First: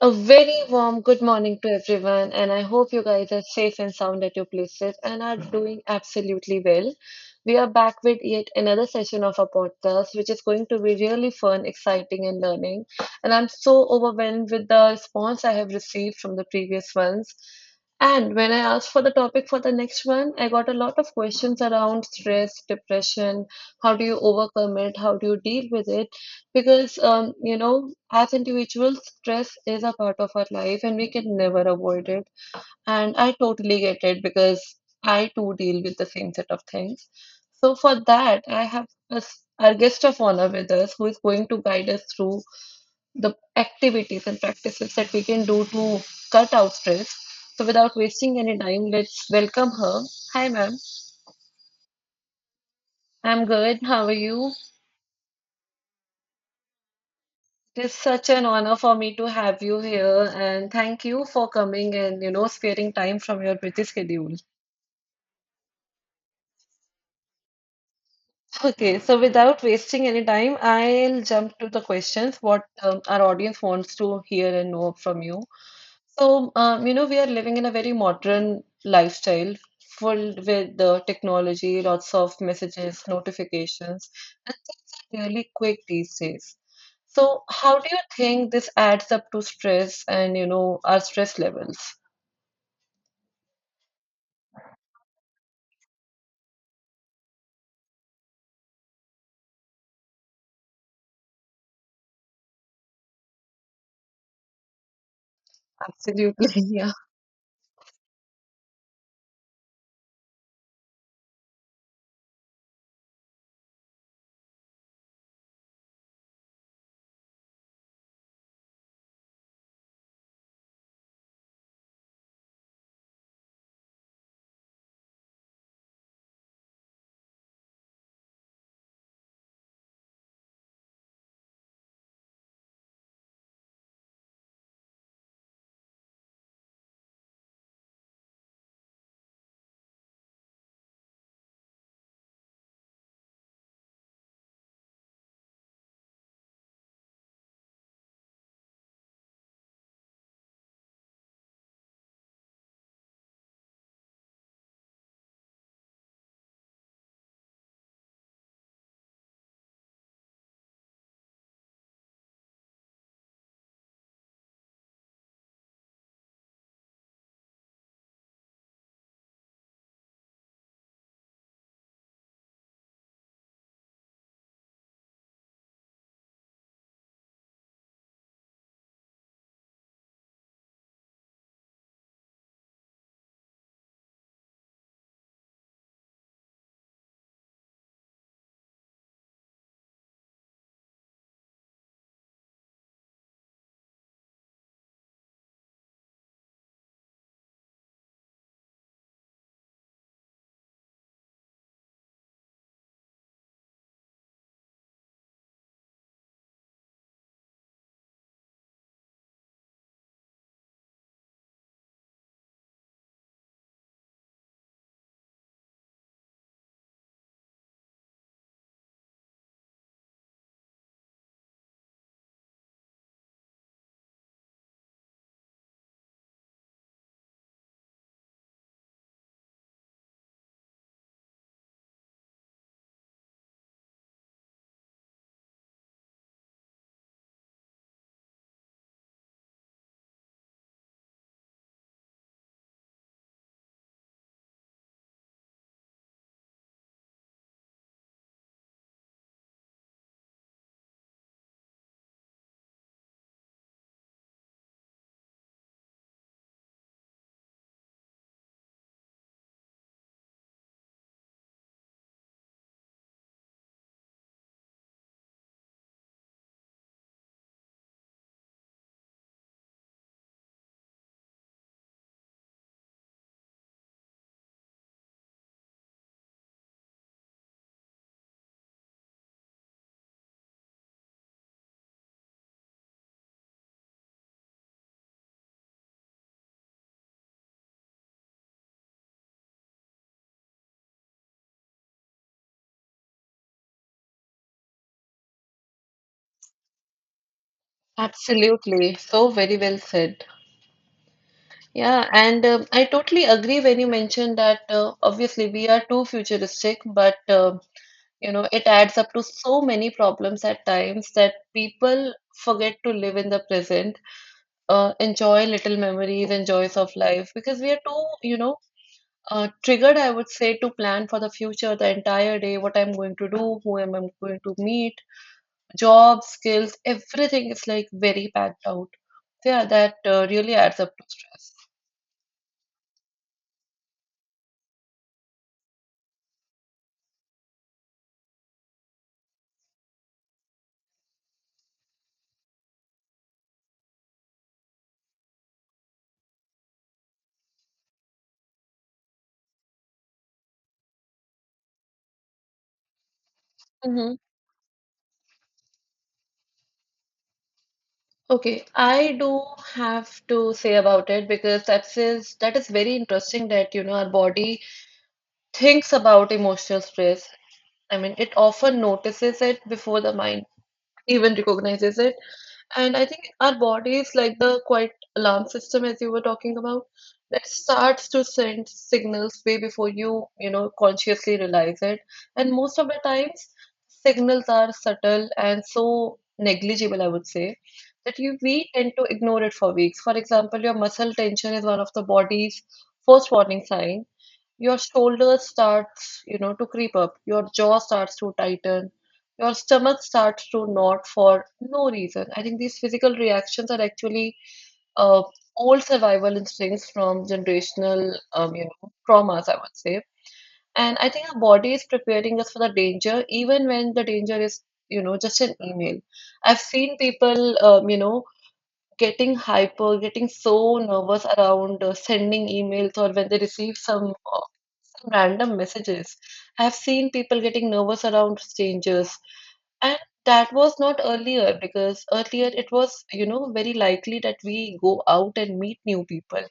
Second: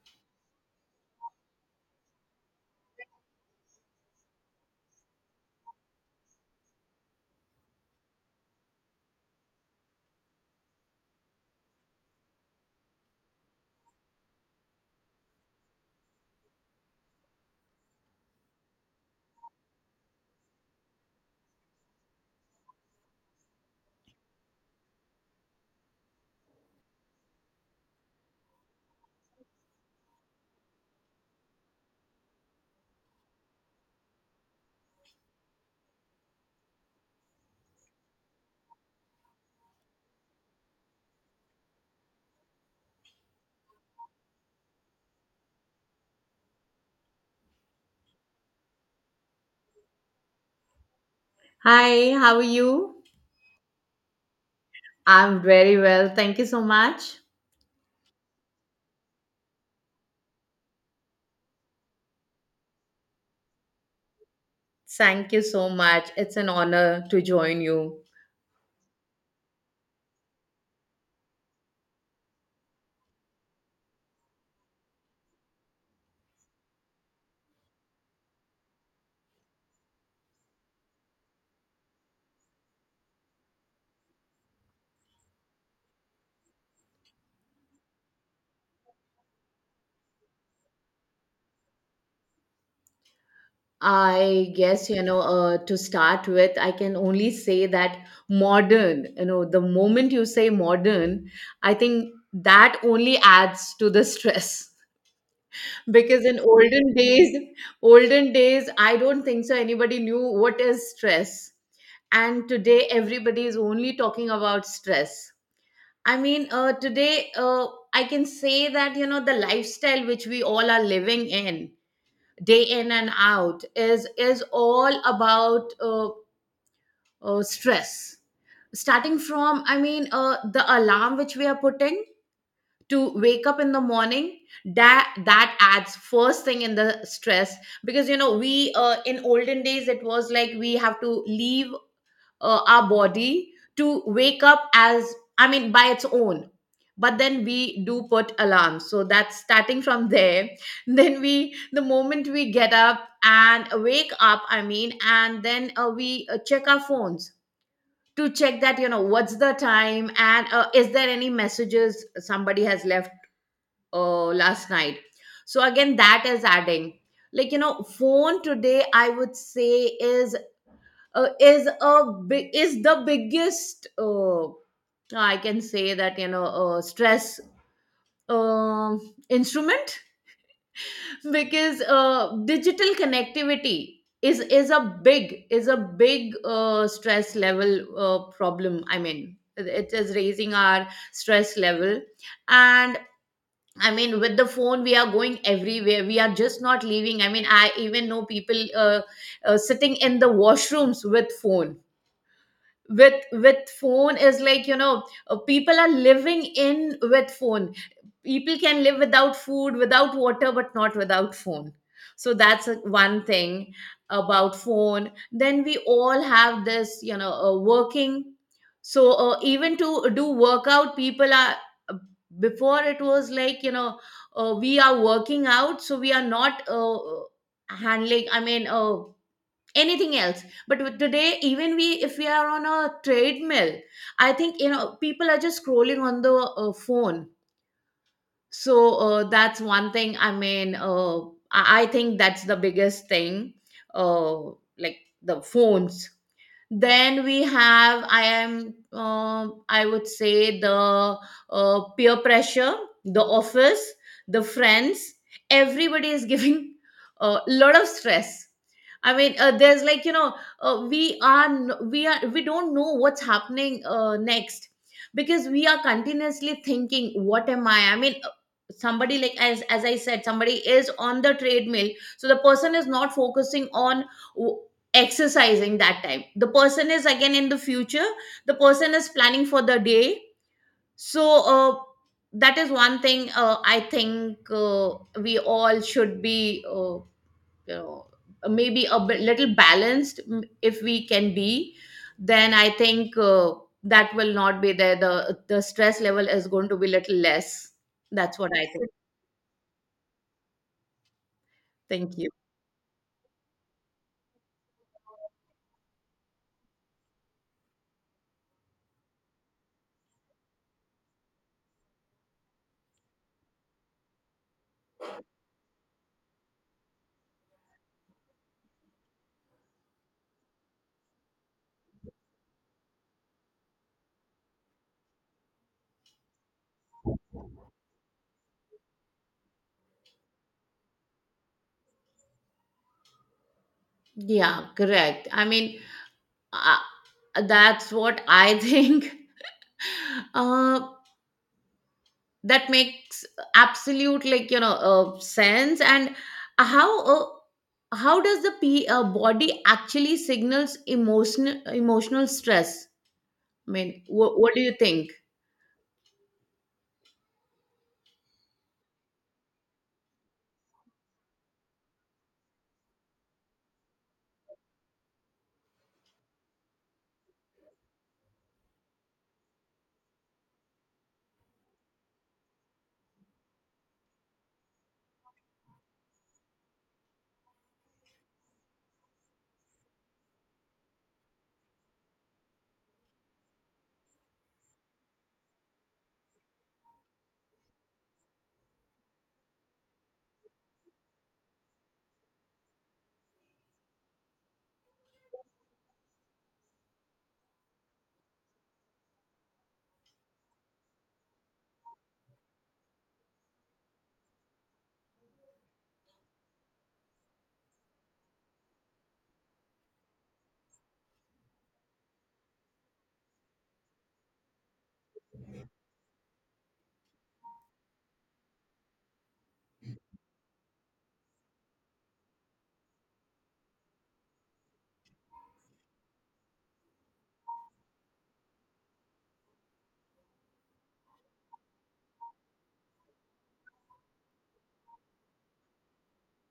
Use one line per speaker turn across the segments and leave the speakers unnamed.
A very warm good morning to everyone, and I hope you guys are safe and sound at your places and are doing absolutely well. We are back with yet another session of our podcast, which is going to be really fun, exciting, and learning. And I'm so overwhelmed with the response I have received from the previous ones. And when I asked for the topic for the next one, I got a lot of questions around stress, depression, how do you overcome it, how do you deal with it. Because, as individuals, stress is a part of our life and we can never avoid it. And I totally get it because I too deal with the same set of things. So, for that, I have a s our guest of honor with us who is going to guide us through the activities and practices that we can do to cut out stress. So, without wasting any time, let's welcome her. Hi, ma'am.
Hi, how are you?
I'm good. How are you?
I'm very well. Thank you so much.
It is such an honor for me to have you here, and thank you for coming and sparing time from your busy schedule.
Thank you so much. It's an honor to join you.
Okay, so without wasting any time, I'll jump to the questions what our audience wants to hear and know from you. So, we are living in a very modern lifestyle filled with the technology, lots of messages, notifications, and things are really quick these days. So, how do you think this adds up to stress and, our stress levels?
I guess, you know, to start with, I can only say that modern, you know, the moment you say modern, I think that only adds to the stress. Because in
Absolutely, yeah,
olden days, I don't think so anybody knew what is stress. And today, everybody is only talking about stress. I mean, today I can say that you know the lifestyle which we all are living in, day in and out, is all about stress. Starting from, I mean, the alarm which we are putting to wake up in the morning, that adds first thing in the stress because you know we in olden days it was like we have to leave our body to wake up as I mean by its own, but then we do put alarms, so that's starting from there. Then we the moment we get up and wake up, I mean, and then we check our phones to check that you know what's the time and is there any messages somebody has left last night. So again that is adding, like you know, phone today, I would say, is a big is the biggest I can say that you know stress um instrument. Because digital connectivity is a big is a big stress level problem, I mean, it is raising our stress level. And I mean with the phone we are going everywhere, we are just not leaving, I mean, I even know people uh, sitting in the washrooms with phone, with phone, is like you know people are living in with phone. People can live without food, without water, but not without phone. So that's one thing about phone. Then we all have this, you know, working, so even to do workout people are uh, before it was like you know we are working out so we are not handling, I mean, anything else. But with today, even we, if we are on a treadmill, I think you know people are just scrolling on the phone. So that's one thing, I mean, I think that's the biggest thing, uh, like the phones. Then we have I would say the peer pressure, the office, the friends, everybody is giving a lot of stress. I mean, there's, like you know, we are, we don't know what's happening next because we are continuously thinking what am I mean, somebody like, as I said, somebody is on the treadmill, so the person is not focusing on exercising that time, the person is again in the future, the person is planning for the day. So uh, that is one thing, I think, we all should be, you know, maybe a bit, little balanced, mm, if we can be, then I think that will not be there, the stress level is going to be little less. That's what I think.
absolutely. So very well said. Yeah,
Thank you.
and I totally agree when you mentioned that obviously we are too futuristic, but it adds up to so many problems at times that people forget to live in the present, enjoy little memories and joys of life because we are too, triggered, I would say, to plan for the future, the entire day, what I'm going to do, who am I going to meet, jobs, skills, everything is like very packed out. Yeah, that really adds up to stress.
Yeah, correct. I mean, uh, that's what I think. uh, that makes absolute, like you know, sense. And how uh, how does the p body actually signals emotional stress? I mean,
Mm-hmm.
what do you think?
Okay, I do have to say about it because that is very interesting that our body thinks about emotional stress. I mean, it often notices it before the mind even recognizes it. And I think our body is like the quiet alarm system, as you were talking about, that starts to send signals way before you, consciously realize it. And most of the times, signals are subtle and so negligible, I would say, that you we tend to ignore it for weeks. For example, your muscle tension is one of the body's first warning signs. Your shoulders starts, to creep up. Your jaw starts to tighten. Your stomach starts to knot for no reason. I think these physical reactions are actually uh, old survival instincts from generational, traumas, I would say. And I think our body is preparing us for the danger, even when the danger is, just an email. I've seen people, getting hyper, getting so nervous around sending emails or when they receive some random messages. I've seen people getting nervous around strangers, and that was not earlier because earlier it was, very likely that we go out and meet new people.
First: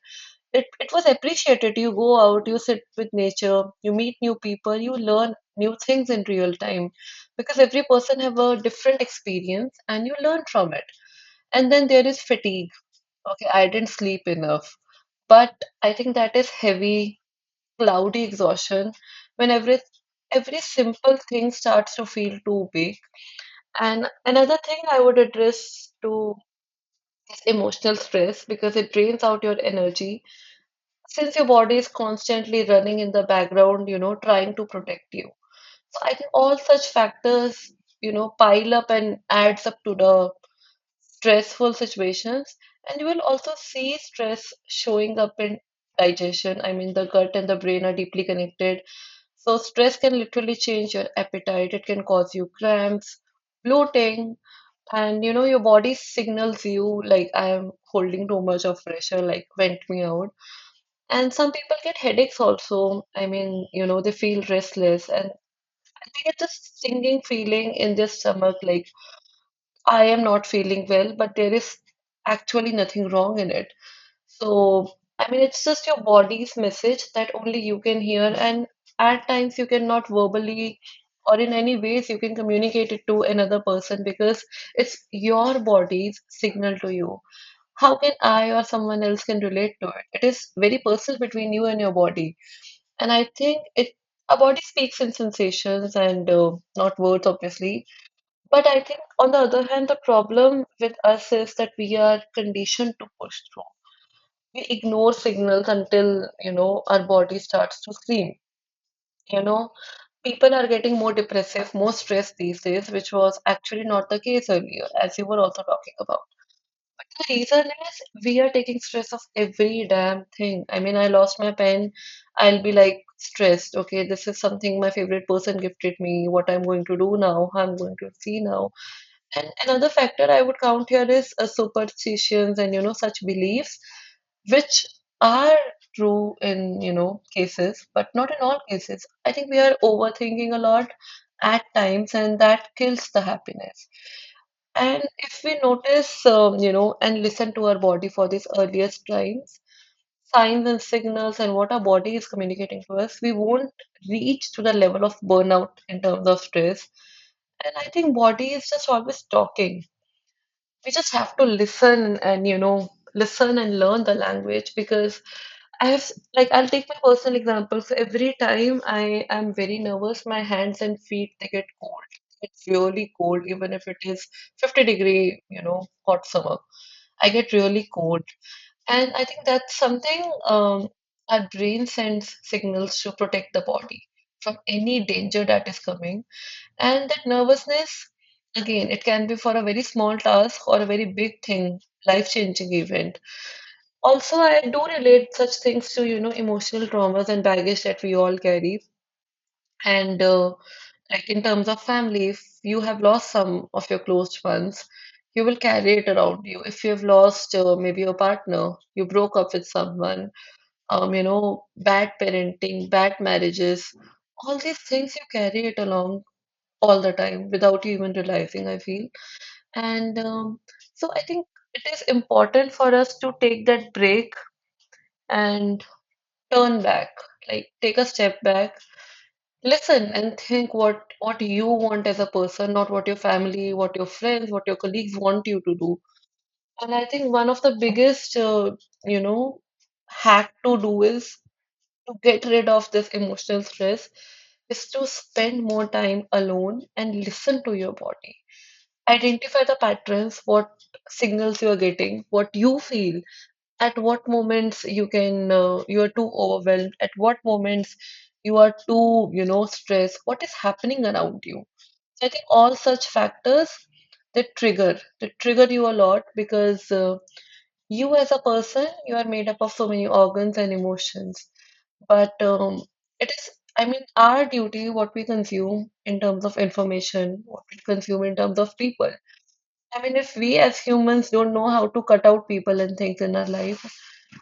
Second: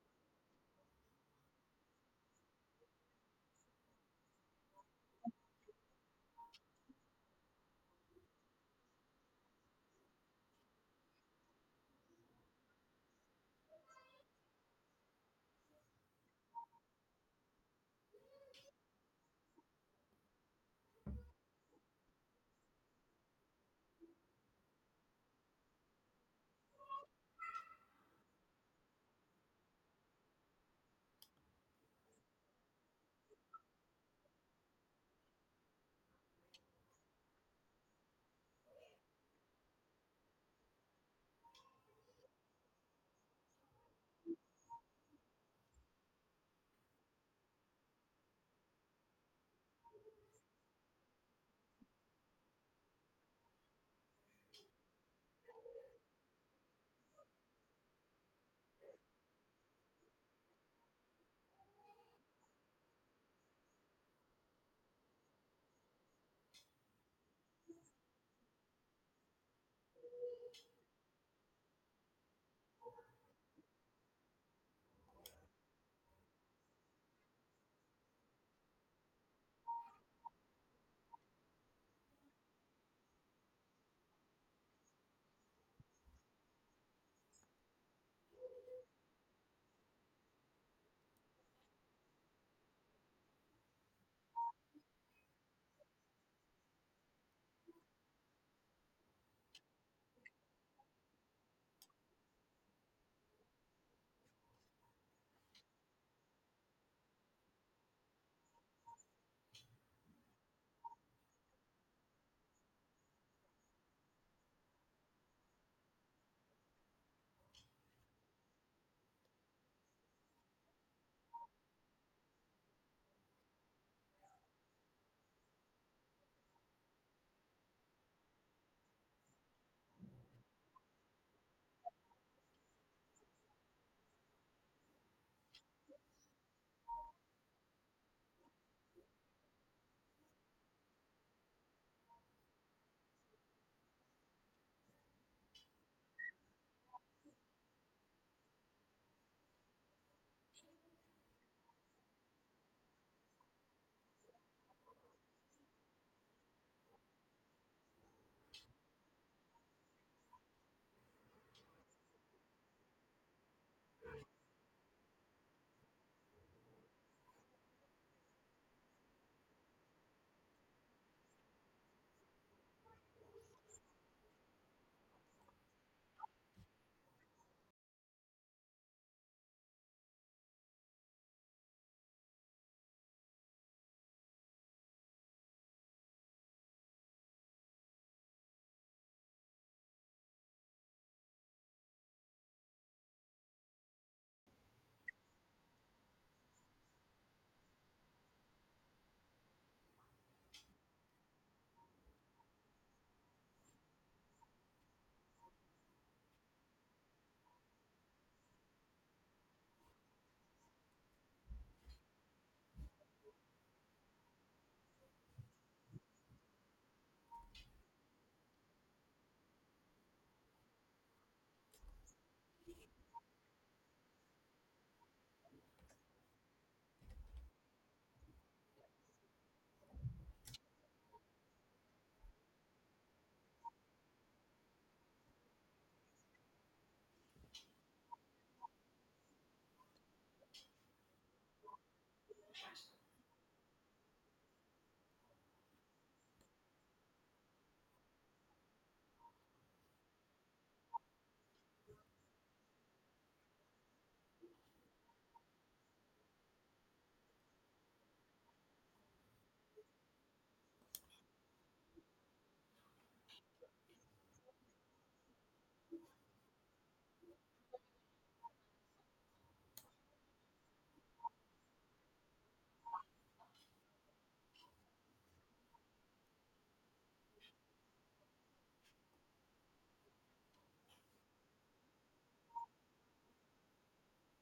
It was appreciated. You go out, you sit with nature, you meet new people, you learn new things in real time because every person have a different experience and you learn from it. And then there is fatigue. Okay, I didn't sleep enough. But I think that is heavy cloudy exhaustion when every simple thing starts to feel too big. And another thing I would address to is emotional stress because it drains out your energy since your body is constantly running in the background, trying to protect you. So I think all such factors, pile up and adds up to the stressful situations. And you will also see stress showing up in digestion. I mean, the gut and the brain are deeply connected. So stress can literally change your appetite. It can cause you cramps, bloating, and your body signals you like I am holding too much of pressure, like vent me out. And some people get headaches also. I mean, they feel restless and they get this stinging feeling in their stomach, like I am not feeling well, but there is actually nothing wrong in it. So, I mean, it's just your body's message that only you can hear, and at times you cannot verbally or in any ways you can communicate it to another person because it's your body's signal to you. How can I or someone else can relate to it? It is very personal between you and your body, and I think it our body speaks in sensations and not words, obviously. But I think on the other hand, the problem with us is that we are conditioned to push through. We ignore signals until our body starts to scream. You know, people are getting more depressive, more stressed these days, which was actually not the case earlier, as you were also talking about. But the reason is we are taking stress of every damn thing. I mean, I lost my pen, I'll be like stressed. Okay, this is something my favorite person gifted me. What I'm going to do now? How I'm going to see now? And another factor I would count here is superstitions and such beliefs, which are true in cases, but not in all cases. I think we are overthinking a lot at times, and that kills the happiness. And if we notice, and listen to our body for these earliest signs, and signals, and what our body is communicating to us, we won't reach to the level of burnout in terms of stress. And I think body is just always talking. We just have to listen and listen and learn the language because I have s- like I'll take my personal example. So every time I am very nervous, my hands and feet they get cold. It's really cold, even if it is 50 degree, hot summer. I get really cold, and I think that's something um, our brain sends signals to protect the body from any danger that is coming. And that nervousness, again, it can be for a very small task or a very big thing, life-changing event. Also, I do relate such things to, emotional traumas and baggage that we all carry. And like in terms of family, if you have lost some of your close ones, you will carry it around you. If you have lost maybe your partner, you broke up with someone, bad parenting, bad marriages, all these things you carry it along all the time without you even realizing, I feel. And so I think it is important for us to take that break and turn back, like take a step back, listen and think what you want as a person, not what your family, what your friends, what your colleagues want you to do. And I think one of the biggest, you know, hack to do is to get rid of this emotional stress is to spend more time alone and listen to your body, identify the patterns, what signals you are getting, what you feel at what moments you can, you are too overwhelmed, at what moments you are too stressed, what is happening around you. So I think all such factors that trigger that trigger you a lot because you as a person you are made up of so many organs and emotions, but it is, I mean, our duty, what we consume in terms of information, what we consume in terms of people. I mean, if we as humans don't know how to cut out people and things in our life,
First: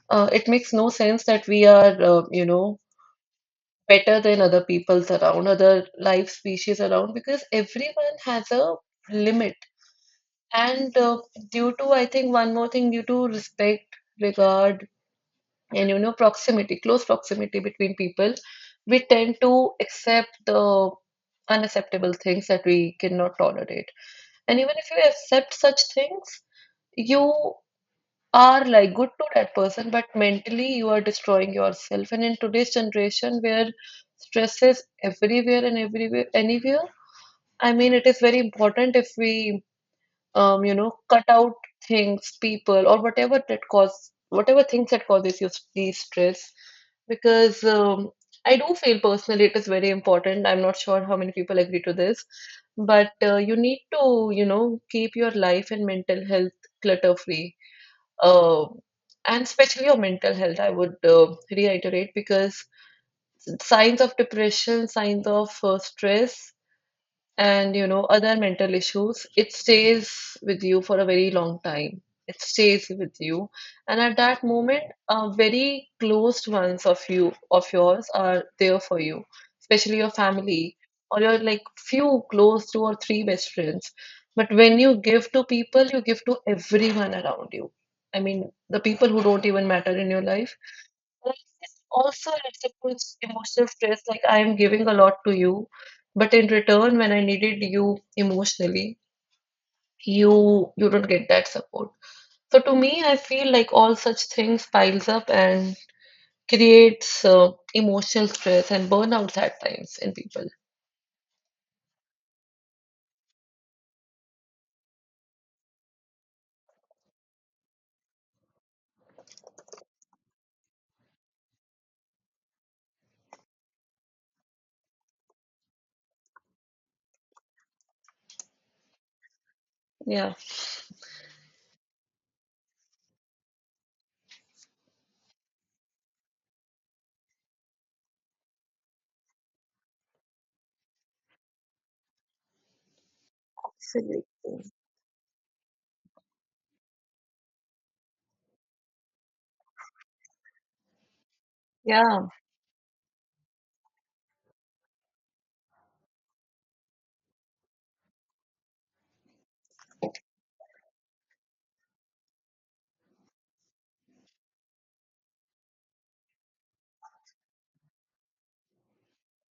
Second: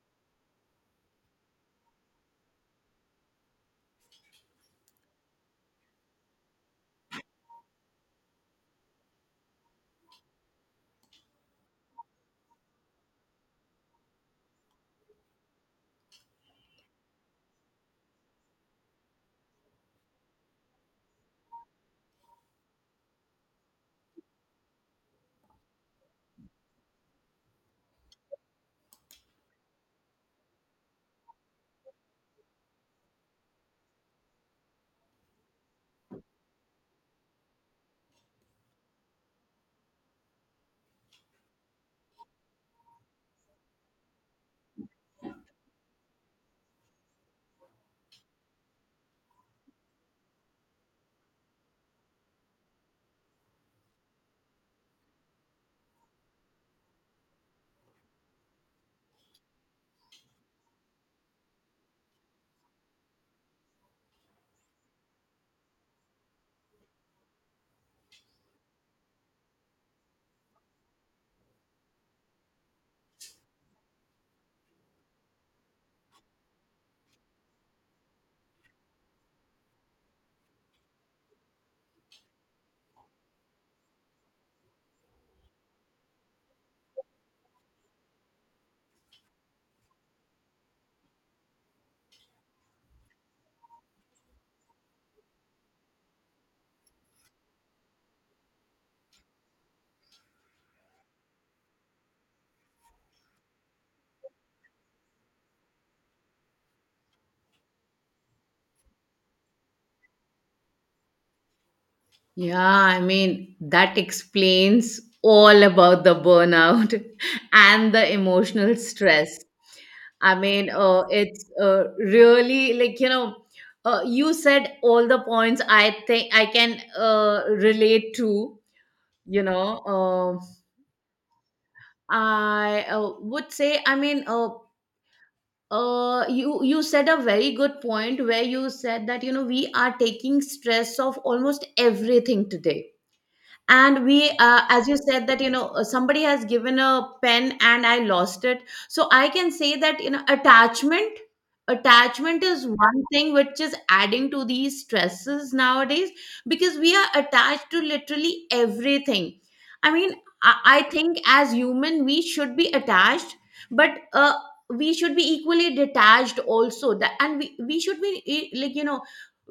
it makes no sense that we are, better than other peoples around, other life species around, because everyone has a limit. And due to, I think, one more thing, due to respect, regard, and, proximity, close proximity between people, we tend to accept the unacceptable things that we cannot tolerate. And even if you accept such things, you are like good to that person, but mentally you are destroying yourself. And in today's generation where stress is everywhere and everywhere, anywhere, I mean, it is very important if we, cut out things, people, or whatever that cause, whatever things that causes you the stress, because I do feel personally it is very important. I'm not sure how many people agree to this, but you need to, keep your life and mental health clutter free uh, and especially on mental health, I would reiterate because signs of depression, signs of stress, and other mental issues, it stays with you for a very long time. It stays with you, and at that moment very closed ones of yours are there for you, especially your family or your like few close two or three best friends. But when you give to people, you give to everyone around you, I mean the people who don't even matter in your life. Well, it's also reciprocal emotional stress, like I am giving a lot to you, but in return, when I needed you emotionally, you don't get that support. So to me, I feel like all such things piles up and creates emotional stress and burnouts at times in people.
Yeah, I mean that explains all about the burnout and the emotional stress. I mean, it's really, like you know, you said all the points, I think I can relate to, you know.
Yeah.
Uh, I uh, would say, I mean, you you said a very good point where you said that you know we are taking stress of almost everything today. And
Absolutely.
we, as you said, that you know somebody has given a pen and I lost it, so I can say that you know attachment,
Yeah.
attachment is one thing which is adding to these stresses nowadays, because we are attached to literally everything. I mean, I think as human we should be attached, but we should be equally detached also. That, and we should be, eh, like you know,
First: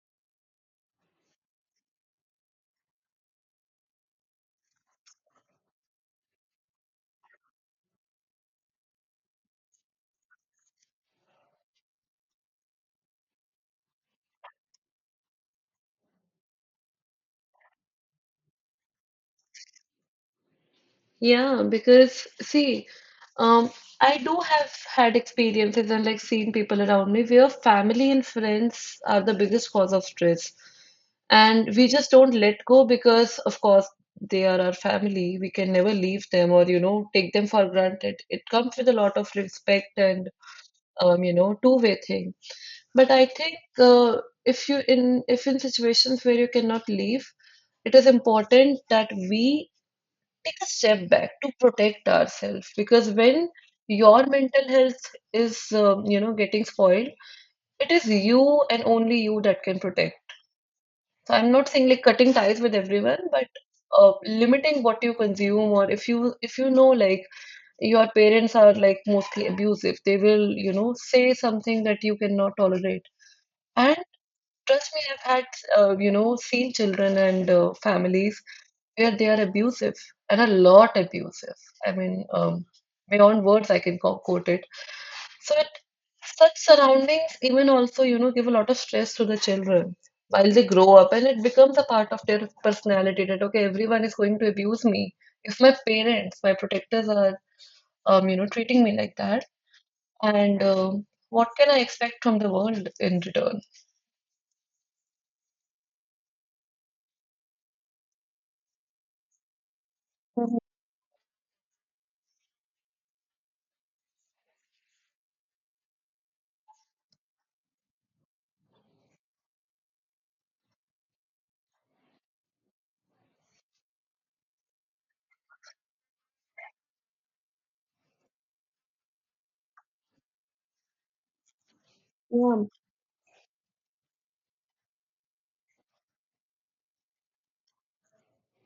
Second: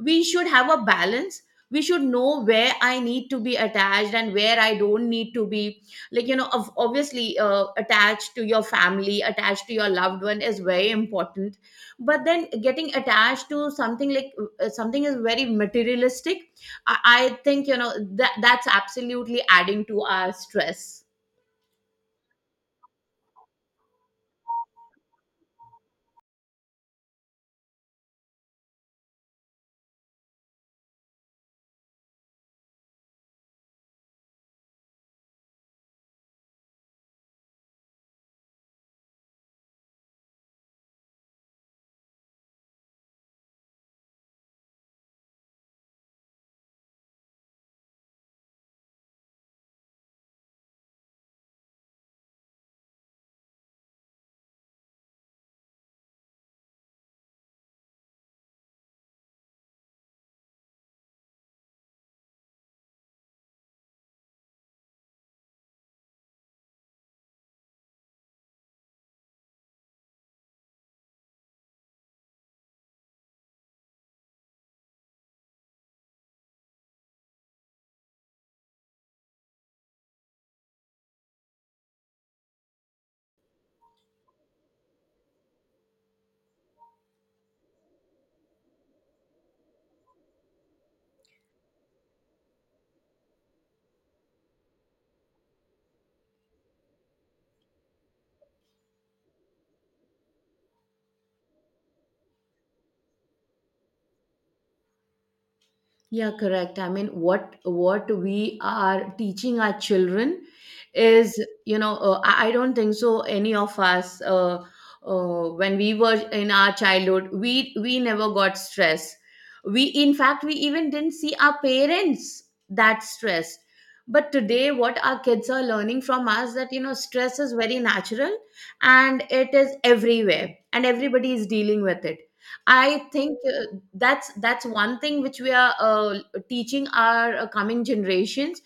we should have a balance. We should know where I need to be attached and where I don't need to be, like you know. Of obviously attached to your family, attached to your loved one is very important. But then getting attached to something like something is very materialistic, I think you know that's absolutely adding to our stress.
Yeah, because see, um, I do have had experiences and like seen people around me where family and friends are the biggest cause of stress. And we just don't let go because, of course, they are our family. We can never leave them or, you know, take them for granted. It comes with a lot of respect and, two-way thing. But I think if in situations where you cannot leave, it is important that we take a step back to protect ourselves, because when your mental health is getting spoiled, it is you and only you that can protect. So I'm not saying like cutting ties with everyone, but limiting what you consume, or if you know like your parents are like mostly abusive, they will, you know, say something that you cannot tolerate. And trust me, I've had seen children and families where they are abusive, and a lot abusive. I mean, beyond words, I can quote it. So, it, such surroundings even also, you know, give a lot of stress to the children while they grow up, and it becomes a part of their personality that okay, everyone is going to abuse me. If my parents, my protectors are, treating me like that, and what can I expect from the world in return?
Yeah, correct. I mean, what we are teaching our children is, you know, I don't think so. Any of us, when we were in our childhood, we never got stress. We, in fact, we even didn't see our parents that stressed. But today, what our kids are learning from us, that you know, stress is very natural, and it is everywhere, and everybody is dealing with it.
Yeah.
I think that's one thing which we are teaching our coming generations,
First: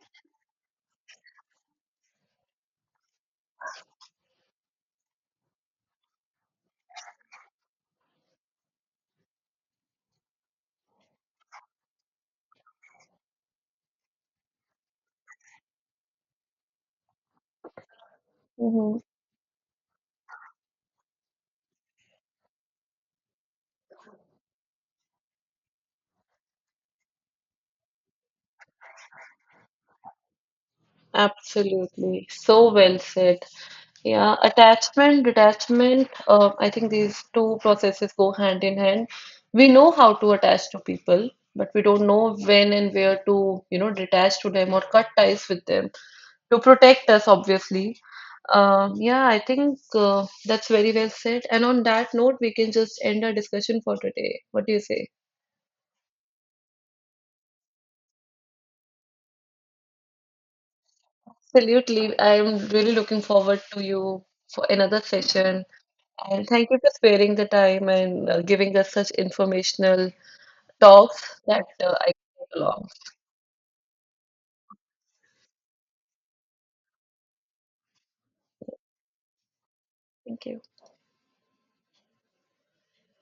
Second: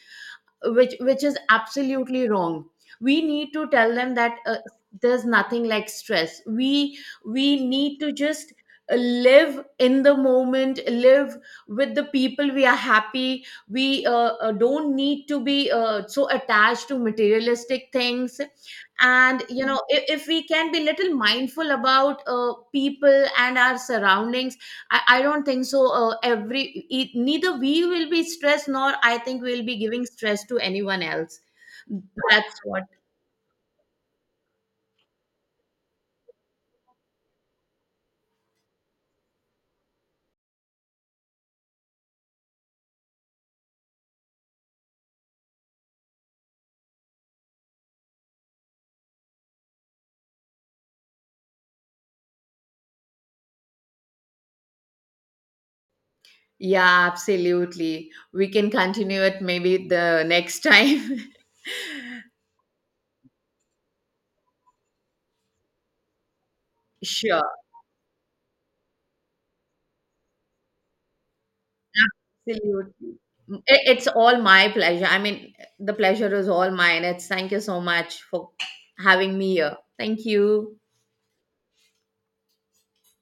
which is absolutely wrong. We need to tell them that there's nothing like stress. We need to just live in the moment, live with the people we are happy. We don't need to be so attached to materialistic things. And you know, if we can be little mindful about people and our surroundings, I don't think so. Neither we will be stressed, nor I think we'll be giving stress to anyone else.
Absolutely.
That's
So
what.
well said. Yeah, attachment, detachment. I think these two processes go hand in hand. We know how to attach to people, but we don't know when and where to, you know, detach to them or cut ties with them to protect us, obviously. Yeah, I think that's very well said. And on that note, we can just end our discussion for today. What do you say?
Yeah, absolutely. We can continue it maybe the next time.
Absolutely. I'm really looking forward to you for another session. And thank you for sparing the
Sure,
time and giving us such informational talks that I can along.
absolutely. I- It's all my pleasure. I mean, the pleasure is all mine. It's thank you so much for having me here. Thank
Thank you.
you.